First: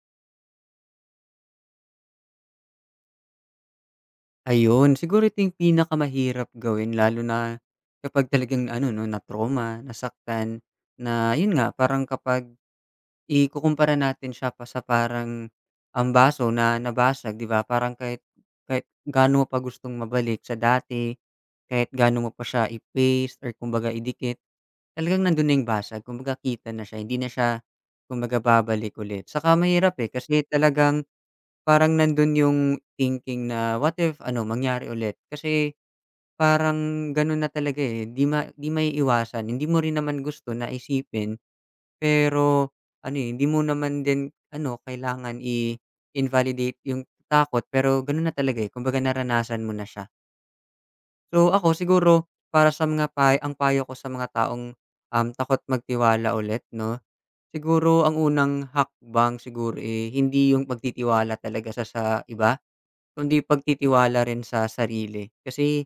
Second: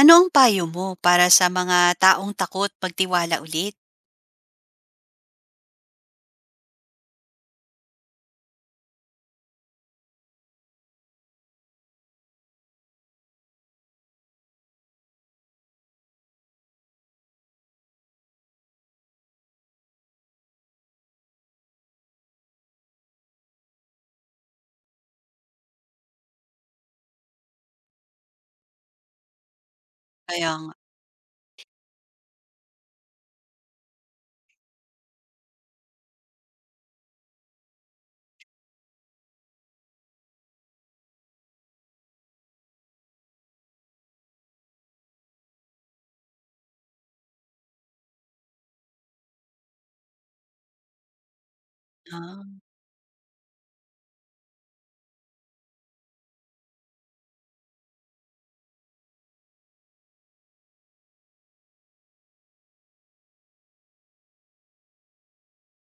Ano ang payo mo para sa mga taong takot magtiwala ulit? Ayun, siguro ito yung pinakamahirap gawin lalo na kapag talagang ano 'no, na-trauma, nasaktan na yun nga, parang kapag ikukumpara natin siya pa sa parang, baso na nabasag 'di ba, parang kahit kahit gaano mo pa gustong mabalik sa dati, kahit gaano mo pa siya i-paste or kumbaga idikit, talagang nandun na yung basag kumbaga kita na siya, hindi na siya kumbaga babalik ulit. Saka mahirap, eh, kasi Kaya nga, talagang parang nandun yung thinking na what if ano, mangyari ulit? Kasi parang ganun na talaga, eh, di maiiwasan. Hindi mo rin naman gusto na isipin, pero ano, eh, hindi mo naman din ano, kailangan i-invalidate yung takot, pero ganun na talaga, eh, kumbaga naranasan mo na siya. So, ako siguro ah, para sa mga pa ang payo ko sa mga taong, takot magtiwala ulit 'no, siguro ang unang hakbang siguro, eh, hindi yung pagtitiwala talaga sa iba. Kundi pagtitiwala rin sa sarili. Kasi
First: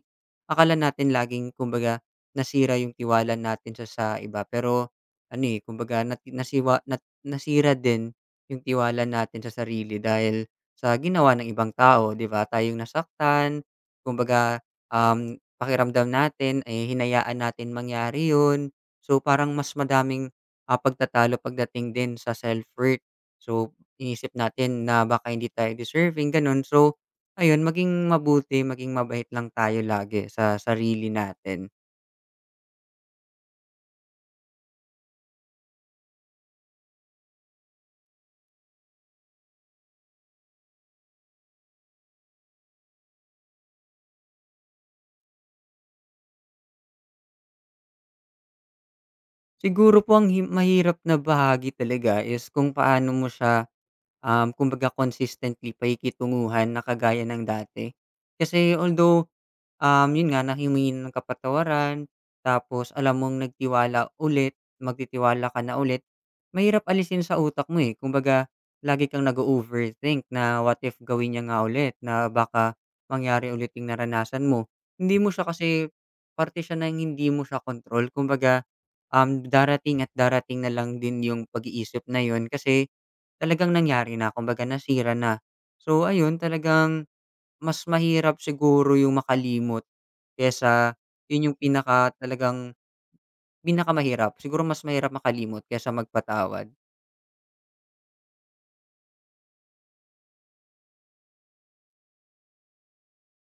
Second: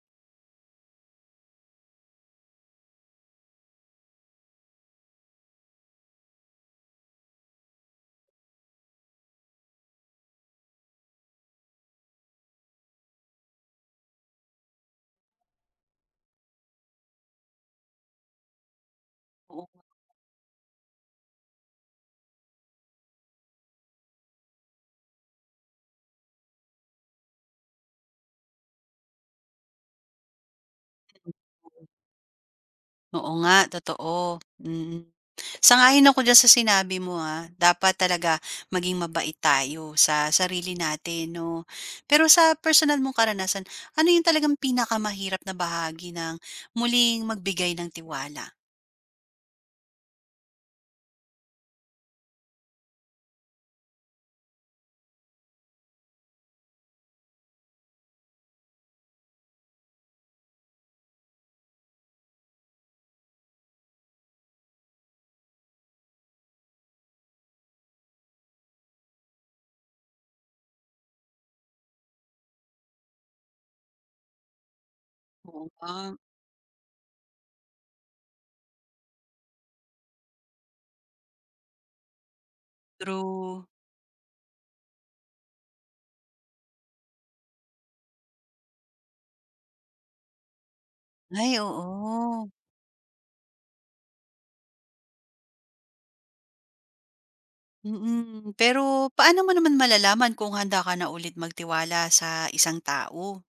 akala natin laging kumbaga nasira yung tiwala natin sa iba, pero ano, eh, kumbaga nati nasiwa nat nasira din yung tiwala natin sa sarili dahil sa ginawa ng ibang tao, 'di ba? Tayong nasaktan, kumbaga, pakiramdam natin, eh, hinayaan natin mangyari yun. So, parang mas oo. madaming, pagtatalo pagdating din sa self-worth. So, inisip natin na baka hindi tayo deserving, gano'n. So ayun, maging mabuti, maging mabait lang tayo lagi sa sarili natin. Oo nga, totoo, mm. Sang-ayon ako diyan sa sinabi mo, dapat talaga maging mabait tayo sa sarili natin 'no. Pero sa personal mong karanasan, ano yung talagang pinakamahirap na bahagi ng muling magbigay ng tiwala? Siguro po ang mahirap na bahagi talaga is kung paano mo siya, kumbaga consistently pakikitunguhan na kagaya ng dati. Kasi although yun nga na humingi ng kapatawaran, tapos alam mong nagtiwala ulit, magtitiwala ka na ulit, mahirap alisin sa utak mo, eh. Kumbaga lagi kang nag overthink na what if gawin niya nga ulit, na baka mangyari ulit yung naranasan mo. Hindi mo siya Oo kasi nga, parte siya ng hindi mo siya kontrol kumbaga, darating at darating na lang din yung pag-iisip na yun kasi true. talagang nangyari na kumbaga nasira na. So ayun talagang mas mahirap siguro yung makalimot kaysa yun Ay, yung pinaka oo. talagang pinakamahirap. Siguro mas mahirap makalimot kaysa magpatawad. Mm, pero paano mo naman malalaman kung handa ka na ulit magtiwala sa isang tao?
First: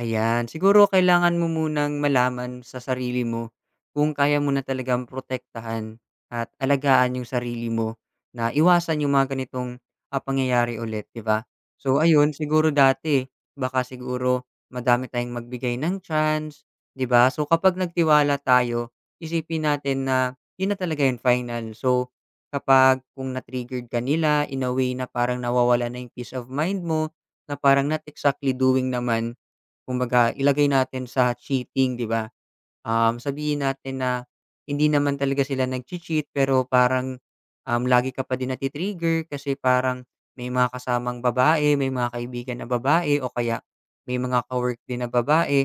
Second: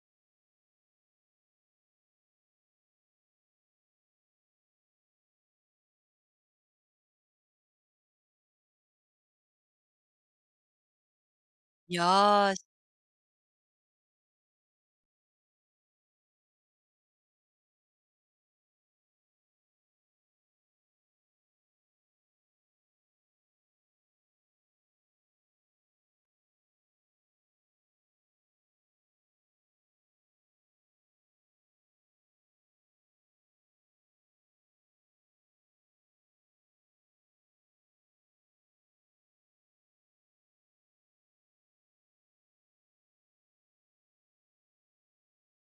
Ayan, siguro kailangan mo munang malaman sa sarili mo kung kaya mo na talagang protektahan at alagaan yung sarili mo na iwasan yung mga ganitong, pangyayari ulit, 'di ba? So ayun, Yes, siguro dati baka siguro madami tayong magbigay ng chance, 'di ba? So kapag nagtiwala tayo, isipin natin na yun na talaga yung final. So kapag kung na-triggered ka nila in a way na parang nawawala na yung peace of mind mo, na parang not exactly doing naman kumbaga ilagay natin sa cheating, 'di ba? Sabihin natin na hindi naman talaga sila nagche-cheat pero parang, lagi ka pa din kasi parang may mga kasamang babae, may mga kaibigan na babae o kaya may mga din na babae.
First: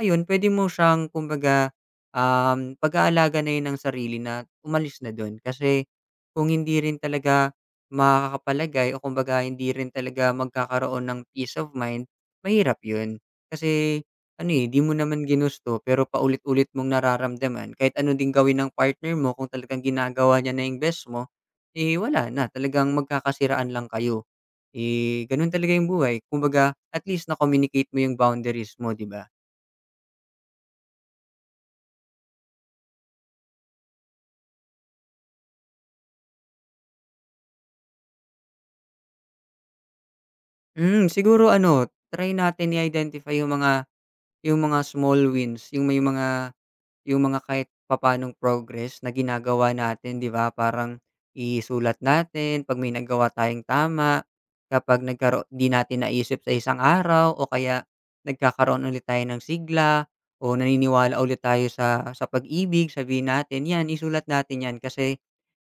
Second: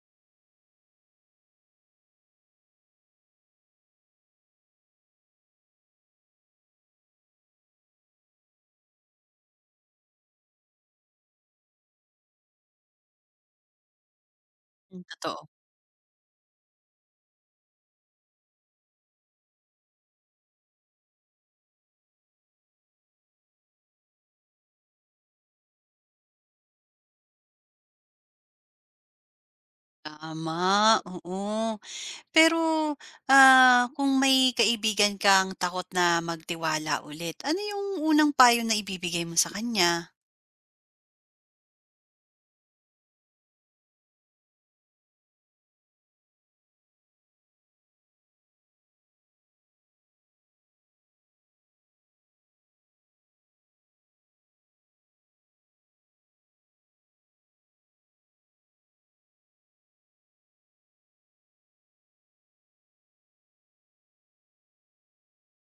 Ayun, puwede mo siyang kumbaga, pag-aalaga na 'yun ng sarili na umalis na do'n. Kasi kung hindi rin talaga makakapalagay o kumbaga hindi rin talaga magkakaroon ng peace of mind, mahirap 'yun. Kasi ano, eh, di mo hmm, naman totoo. ginusto pero paulit-ulit mong nararamdaman kahit ano din gawin ng partner mo kung talagang ginagawa niya na yung best mo, eh, wala na talagang magkakasiraan lang kayo. Eh, ganun talaga yung buhay kumbaga at least na-communicate mo yung boundaries mo, di ba? Tama, oo. Pero, kung may kaibigan kang takot na magtiwala ulit, ano yung unang payo na ibibigay mo sa kanya? Hmm, siguro ano, try natin i-identify yung mga small wins, yung mga kahit papanong progress na ginagawa natin, 'di ba? Parang isulat natin 'pag may nagawa tayong tama, kapag nagkaro 'di natin naisip sa isang araw o kaya nagkakaroon ulit tayo ng sigla o naniniwala ulit tayo sa pag-ibig, sabihin natin, "Yan, isulat natin 'yan." Kasi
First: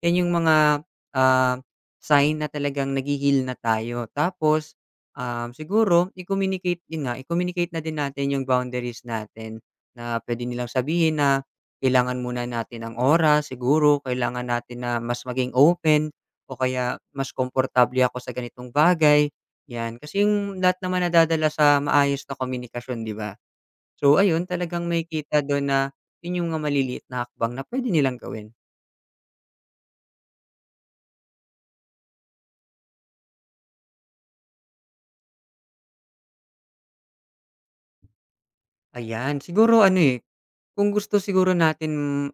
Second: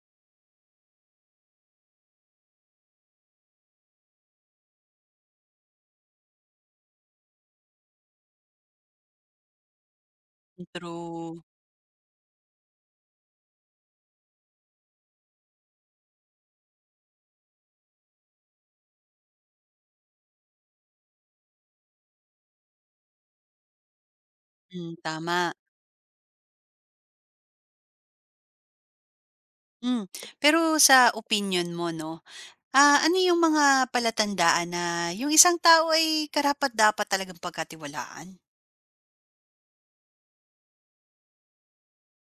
'yan yung mga, ah, sign na talagang naghi-heal na tayo. Tapos, siguro i-communicate yun nga, i-communicate na din natin yung boundaries natin. Na puwede nilang sabihin na True. kailangan muna natin ng oras siguro, kailangan natin na mas maging open o kaya mas komportable ako sa ganitong bagay, 'yan. Kasi yung lahat naman nadadala sa maayos na komunikasyon, 'di ba? So ayun, talagang Hmm, makikita tama. dun na yun yung mga maliliit na hakbang na puwede nilang gawin. Hmm, pero sa opinion mo 'no, ano yung mga palatandaan na yung isang tao ay karapat-dapat talagang pagkatiwalaan? Ayan, siguro ano, eh kung gusto siguro natin,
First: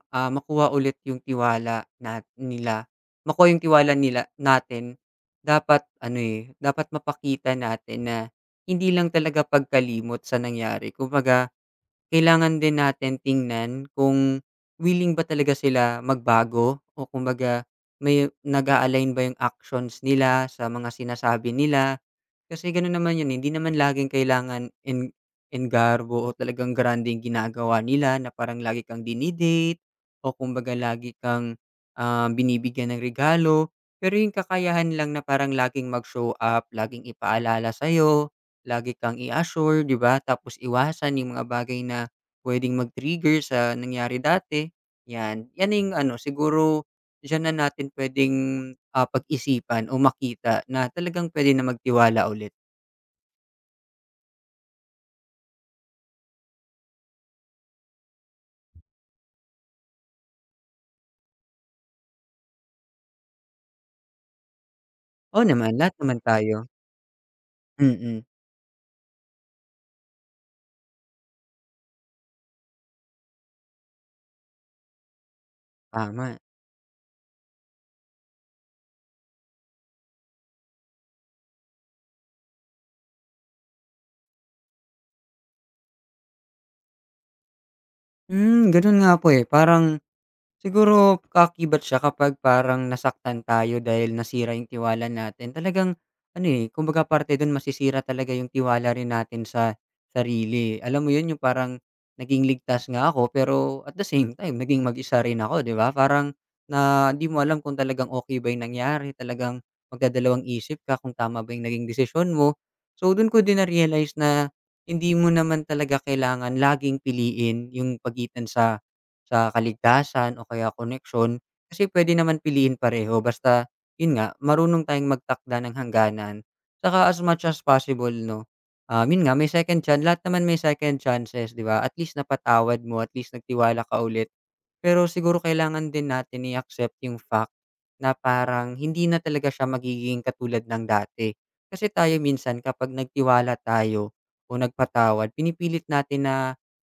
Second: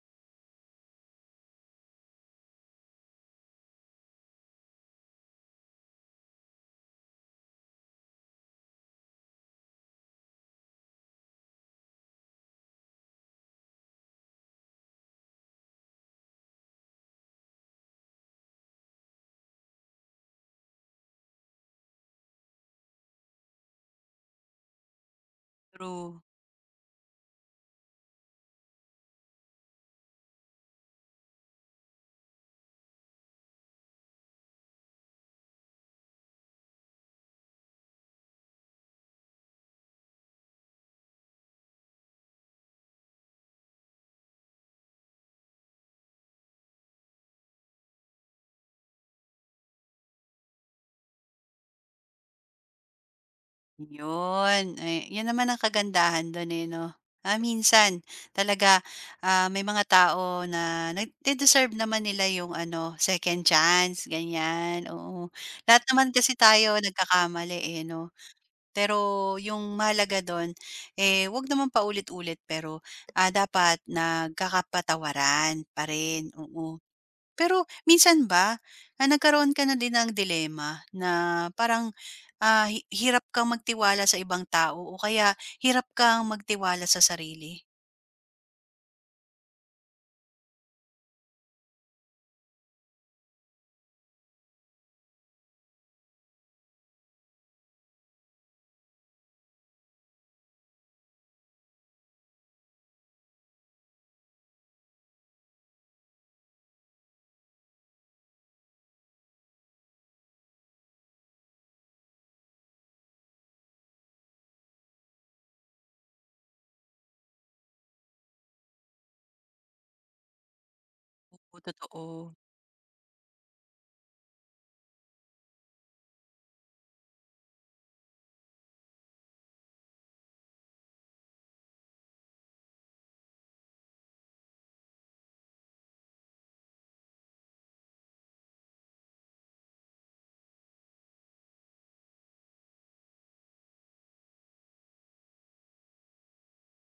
makuha ulit yung tiwala na nila, makuha yung tiwala nila natin, dapat ano, eh, dapat mapakita natin na hindi lang talaga pagkalimot sa nangyari. Kumbaga, kailangan din natin tingnan kung willing ba talaga sila magbago o kumbaga may nag align ba yung actions nila sa mga sinasabi nila. Kasi gano'n naman 'yun, eh, hindi naman laging kailangan en True. enggarbo o talagang grande yung ginagawa nila na parang lagi kang dini-date o kumbaga lagi kang, binibigyan ng regalo. Pero yung kakayahan lang na parang laging mag-show up, laging ipaalala sa'yo, lagi kang i-assure, 'di ba? Tapos iwasan yung mga bagay na puwedeng mag-trigger sa nangyari dati, 'yan. 'Yan na yung ano, siguro diyan na natin puwedeng, pag-isipan o makita na talagang puwede na magtiwala ulit. Yun, eh, yun naman ang kagandahan dun, eh, 'no? Ah, minsan talaga, may mga tao na nade-deserve naman nila yung ano, second chance, ganyan, oo. Oo naman, Lahat lahat naman naman kasi tayo. tayo nagkakamali, eh, 'no? Mm, Pero yung mahalaga dun, eh, wag naman paulit-ulit pero, dapat nagkakapatawaran pa rin, tama. oo. Pero minsan ba, nagkaroon ka na din ng dilema na parang Ah, hi hirap kang magtiwala sa ibang tao o kaya hirap kang magtiwala sa sarili. Hmm, gano'n nga po, eh, parang siguro kaakibat siya kapag parang nasaktan tayo dahil nasira yung tiwala natin. Talagang ano, eh, kumbaga parte dun masisira talaga yung tiwala rin natin sa sarili. Alam mo yun, yung parang naging ligtas nga ako pero at the same time naging mag-isa rin ako, 'di ba? Parang na di mo alam kung talagang okay ba yung nangyari, talagang magdadalawang isip ka kung tama ba yung naging desisyon mo. So dun ko din na-realize na hindi mo naman talaga kailangan laging piliin yung pagitan sa kaligtasan o kaya koneksyon, Oo, kasi pwede totoo. naman piliin pareho basta, yun nga, marunong tayong magtakda ng hangganan. Tsaka as much as possible 'no, yun nga, may second chance lahat naman may second chances, 'di ba? At least napatawad mo, at least nagtiwala ka ulit. Pero siguro kailangan din natin i-accept yung fact na parang hindi na talaga siya magiging katulad ng dati. Kasi tayo minsan kapag nagtiwala tayo o nagpatawad, pinipilit natin na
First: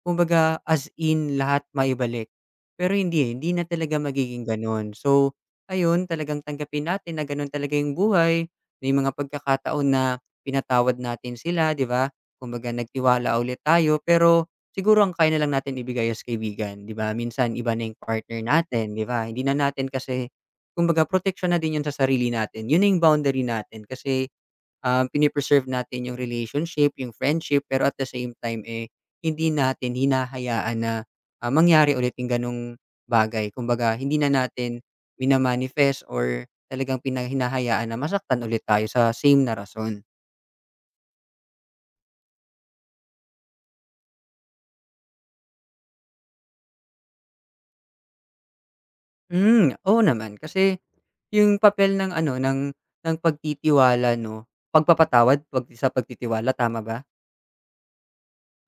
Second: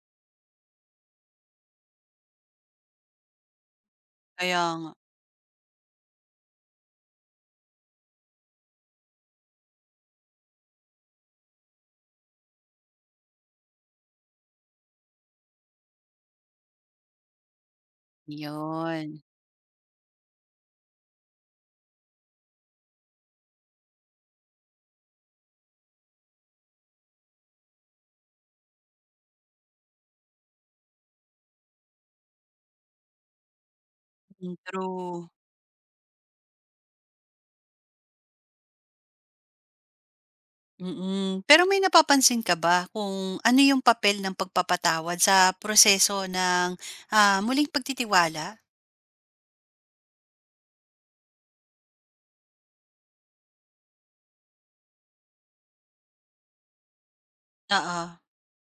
kumbaga as in lahat maibalik. Pero hindi eh, hindi na talaga magiging Kaya nga. ganun. So, ayun, talagang tanggapin natin na ganun talaga yung buhay. May mga pagkakataon na pinatawad natin sila, di ba? Kumbaga nagtiwala ulit tayo, pero siguro ang kaya na lang natin ibigay as kaibigan, 'di ba? Minsan iba na yung partner natin, 'di 'Yon. ba? Hindi na natin kasi kumbaga proteksyon na din yun sa sarili natin. Yun na yung boundary natin kasi, um, pini natin yung relationship, yung friendship, pero at the same time, eh, hindi natin hinahayaan na, mangyari ulit yung ganong bagay. Kumbaga hindi na Mm, natin true. mina-manifest or talagang pinahinahayaan na masaktan ulit tayo sa same na rason. Mm. Pero may napapansin ka ba kung ano yung papel ng pagpapatawad sa proseso ng, muling pagtitiwala? Hmm, oo naman kasi yung papel ng ano ng pagtitiwala 'no, pagpapatawad 'pag sa pagtitiwala tama ba? Oo.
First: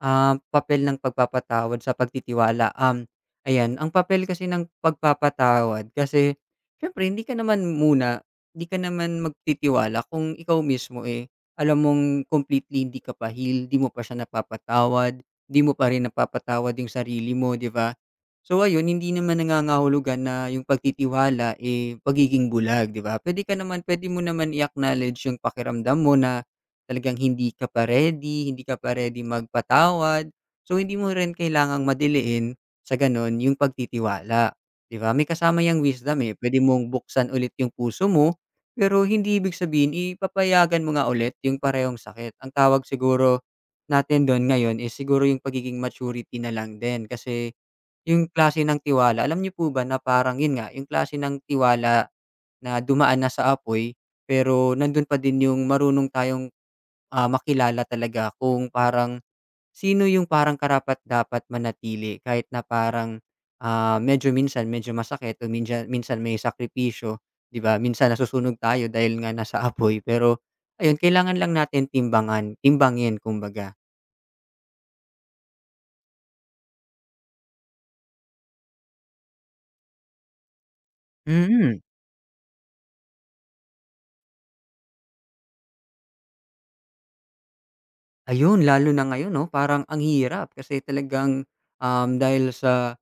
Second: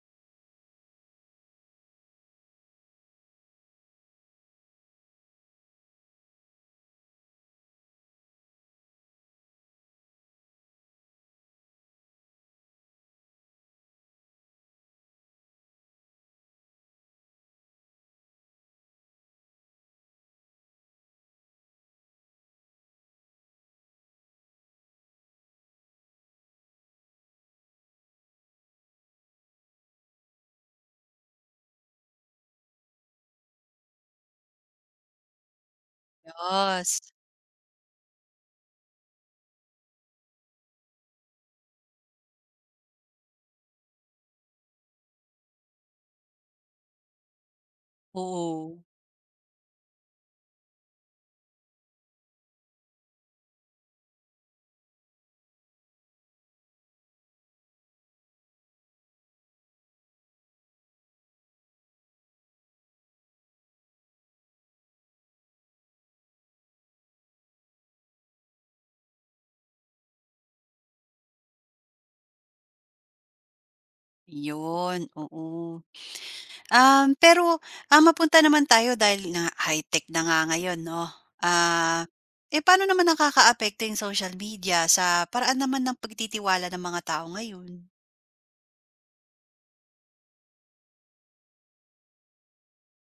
Papel ng pagpapatawad sa pagtitiwala, ayan, ang papel kasi ng pagpapatawad kasi siyempre hindi ka naman magtitiwala kung ikaw mismo, eh, alam mong completely hindi ka pa heal, di mo pa siya napapatawad, di mo pa rin napapatawad yung sarili mo, di ba? So, ayun, hindi naman nangangahulugan na yung pagtitiwala, eh, pagiging bulag, di ba? Puwede ka naman puwede mo naman i-acknowledge yung pakiramdam mo na talagang hindi ka pa ready magpatawad. So, hindi mo rin kailangang madiliin sa gano'n yung pagtitiwala, 'di ba? May kasama yung wisdom, eh. Pwede mong Yes. buksan ulit yung puso mo, pero hindi ibig sabihin ipapayagan mo nga ulit yung parehong sakit. Ang tawag siguro natin do'n ngayon is siguro yung pagiging maturity na lang din kasi yung klase ng Oo. tiwala alam niyo po ba na parang yun nga, yung klase ng tiwala na dumaan na sa apoy pero nandun pa din yung marunong tayong makilala talaga kung parang sino yung parang karapat-dapat manatili kahit na parang, medyo minsan medyo masakit o minsan minsan may sakripisyo, 'di ba? Minsan nasusunog tayo dahil nga nasa apoy pero ayun kailangan lang natin timbangin kumbaga. 'Yon, oo. Um, pero, mapunta naman tayo dahil na high-tech na nga ngayon 'no, Mm, ah, eh, paano naman nakakaapekto yung social media sa paraan naman ng pagtitiwala ng mga tao ngayon? ayun lalo na ngayon 'no, parang ang hirap kasi talagang, dahil sa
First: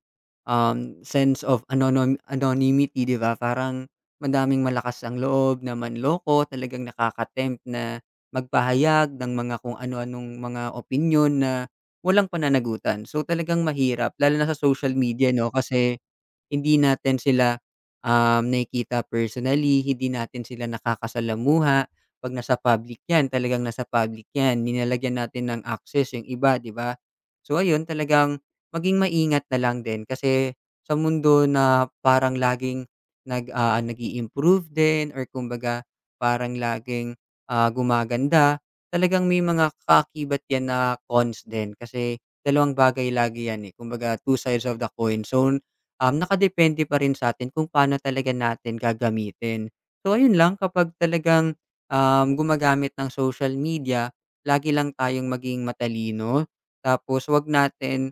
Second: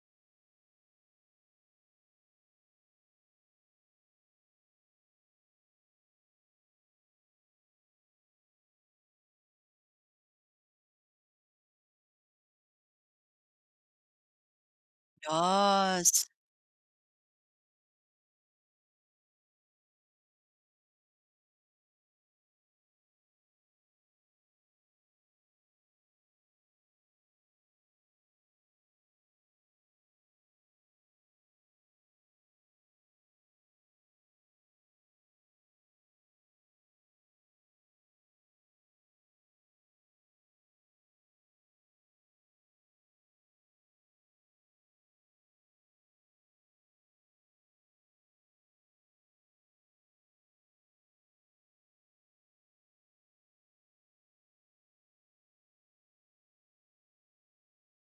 Sense of anonymity, 'di ba? Parang madaming malakas ang loob na manloko, talagang nakaka na magpahayag ng mga kung ano-anong mga opinyon na walang pananagutan. So, talagang mahirap lalo na sa social media 'no, kasi Yes, hindi natin sila, nakikita personally, hindi natin sila nakakasalamuha. 'Pag nasa public 'yan, talagang nasa public 'yan, nilalagyan natin ng access yung iba, 'di ba? So ayun, talagang maging maingat na lang din kasi sa mundo na parang laging nag-i-improve din or kumbaga parang laging, gumaganda, talagang may mga kaakibat 'yan na cons din kasi dalawang bagay lagi 'yan, eh, kumbaga two sides of the coin. So nakadepende pa rin sa'tin kung paano talaga natin gagamitin. So, ayun lang kapag talagang, gumagamit ng social media, lagi lang tayong maging matalino tapos huwag natin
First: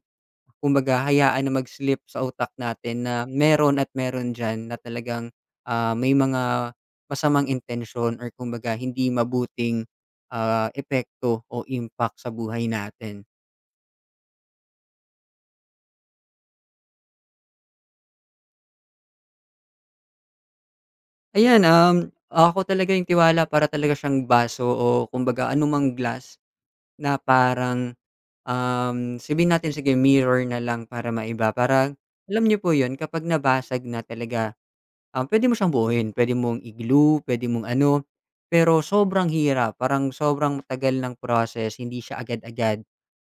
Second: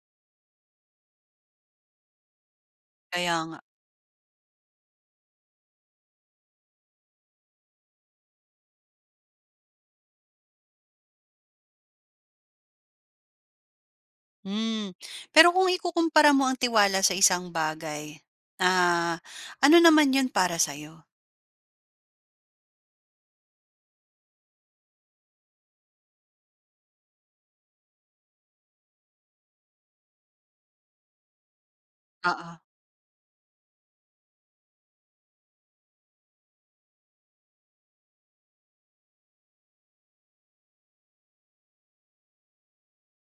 kumbaga hayaan na mag-slip sa utak natin na kaya nga. meron at meron diyan na talagang, may mga masamang intensyon or kumbaga hindi mabuting, epekto o impact sa buhay natin. Hmm, pero kung ikukumpara mo ang tiwala sa isang bagay, ah, ano naman yun para sa'yo? Ayan, ako talaga yung tiwala para talaga siyang baso o kumbaga anumang glass na parang, sabihin natin sige mirror na lang para maiba. Parang alam Oo, niyo po yun kapag nabasag na talaga. Puwede mo siyang buuin, puwede mong i-glue, puwede mong ano, pero sobrang hirap, parang sobrang tagal ng process, hindi siya agad-agad.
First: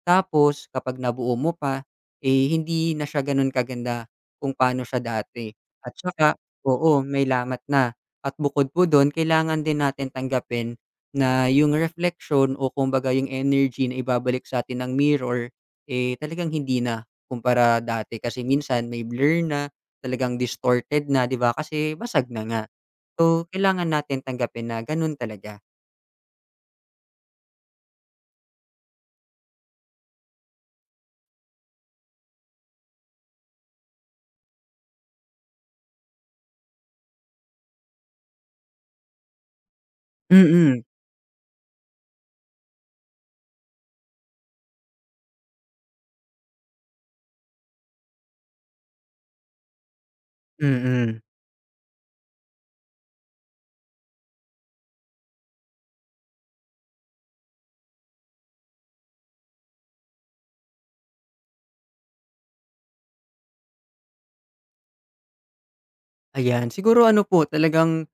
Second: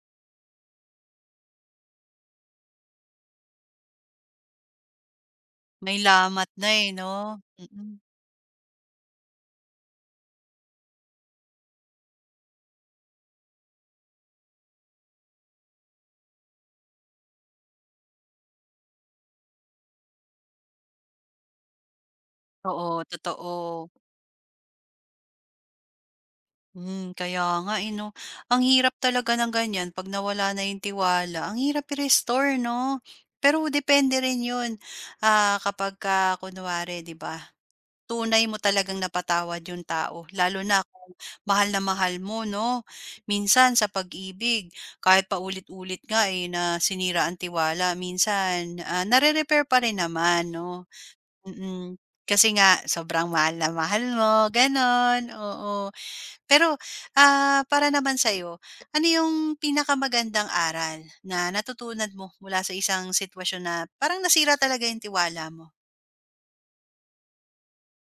Tapos kapag nabuo mo pa, eh, hindi na siya gano'n kaganda kung paano siya dati. At may saka lamat na, eh, oo, may 'no? lamat na. Mm, At bukod po do'n, kailangan din natin tanggapin na yung reflection o kumbaga yung energy na ibabalik sa sa'tin ng mirror, eh, talagang hindi na kumpara dati kasi minsan may blur na talagang distorted na, 'di ba, kasi basag na nga. oo, So, totoo. kailangan natin tanggapin na gano'n talaga. Hmm, kaya nga eh, 'no. Ang hirap talaga ng ganyan 'pag nawala na yung tiwala, ang hirap i-restore 'no? Pero depende rin yun, kapag kapagka kunwari 'di ba, tunay mo talagang napatawad yung tao Mm, lalo na mm. kung mahal na mahal mo 'no? Minsan sa pag-ibig kahit paulit-ulit nga eh, na sinira ang tiwala minsan, nare-repair pa rin naman 'no? Mm, Mm, kasi nga sobrang mahal na mahal mo, gano'n, oo. Pero, para naman sa'yo, ano yung pinakamagandang aral na natutunan mo mula sa isang sitwasyon na parang nasira talaga yung tiwala mo? ayan. Siguro ano po, talagang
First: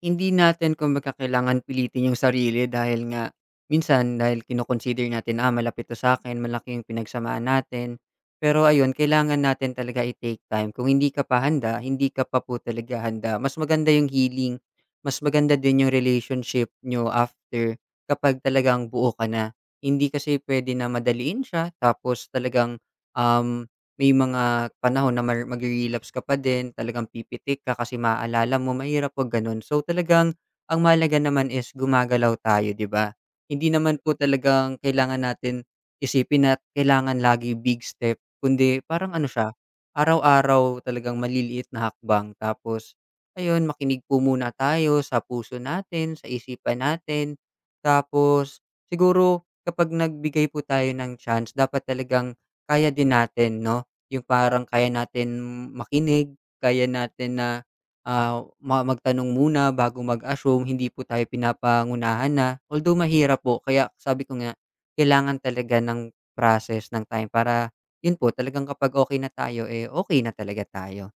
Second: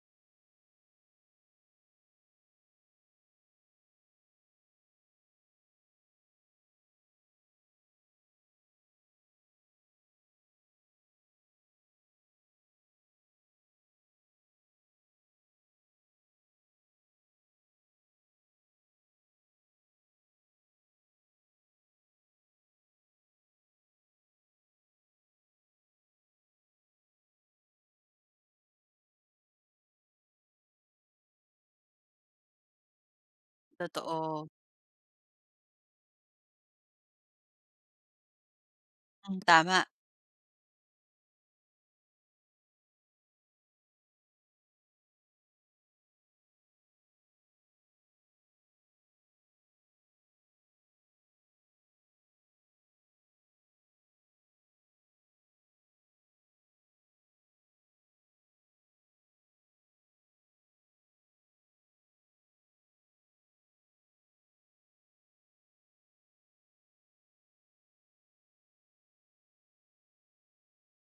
hindi natin kumbaga kailangan pilitin yung sarili dahil nga minsan dahil kinoconsider natin, malapit 'to sa akin malaki yung pinagsamahan natin. Pero ayun, kailangan natin talaga i-take time. Kung hindi ka pa handa, hindi ka pa po talaga handa. Mas maganda yung healing, mas maganda din yung relationship niyo after kapag talagang buo ka na. Hindi kasi puwede na madaliin siya tapos talagang, um may mga panahon na magre-relapse ka pa din, talagang pipitik ka kasi maaalala mo, mahirap 'pag gano'n. So, talagang ang mahalaga naman is gumagalaw tayo, 'di ba? Hindi naman po Totoo, talagang kailangan natin isipin na kailangan lagi big step, kundi parang ano hmm, siya, tama. araw-araw talagang maliliit na hakbang. Tapos ayun, makinig po muna tayo sa puso natin, sa isipan natin. Tapos siguro kapag nagbigay po tayo ng chance dapat talagang kaya din natin, 'no? Yung parang kaya natin makinig, kaya natin na, ah, ma magtanong muna bago mag-assume, hindi po tayo pinapangunahan na. Although mahirap po, kaya sabi ko nga, kailangan talaga ng process, ng time para yun po, talagang kapag okay na tayo, eh, okay na talaga tayo.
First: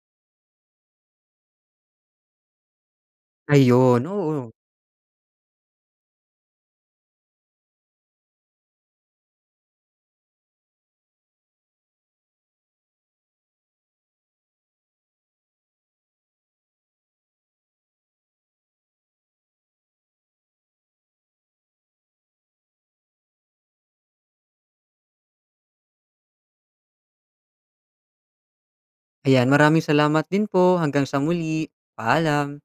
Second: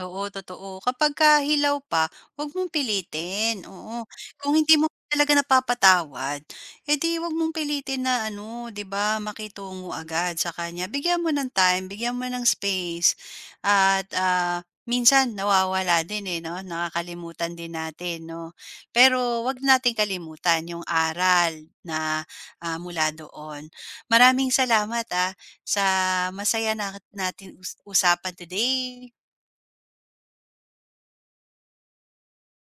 Oo, totoo. Kapagka hilaw pa, huwag mong pilitin, Ayun, oo. oo. Kung hindi mo talaga napapatawad, eh di huwag mong pilitin na ano, 'di ba, makitungo agad sa kanya. Bigyan mo ng time, bigyan mo ng space at, minsan nawawala din, eh, 'no, nakakalimutan din natin, 'no. Pero wag nating kalimutan yung aral na, mula doon. Maraming salamat, sa masaya na natin usapan today. Ayan, maraming salamat din po. Hanggang sa muli, paalam.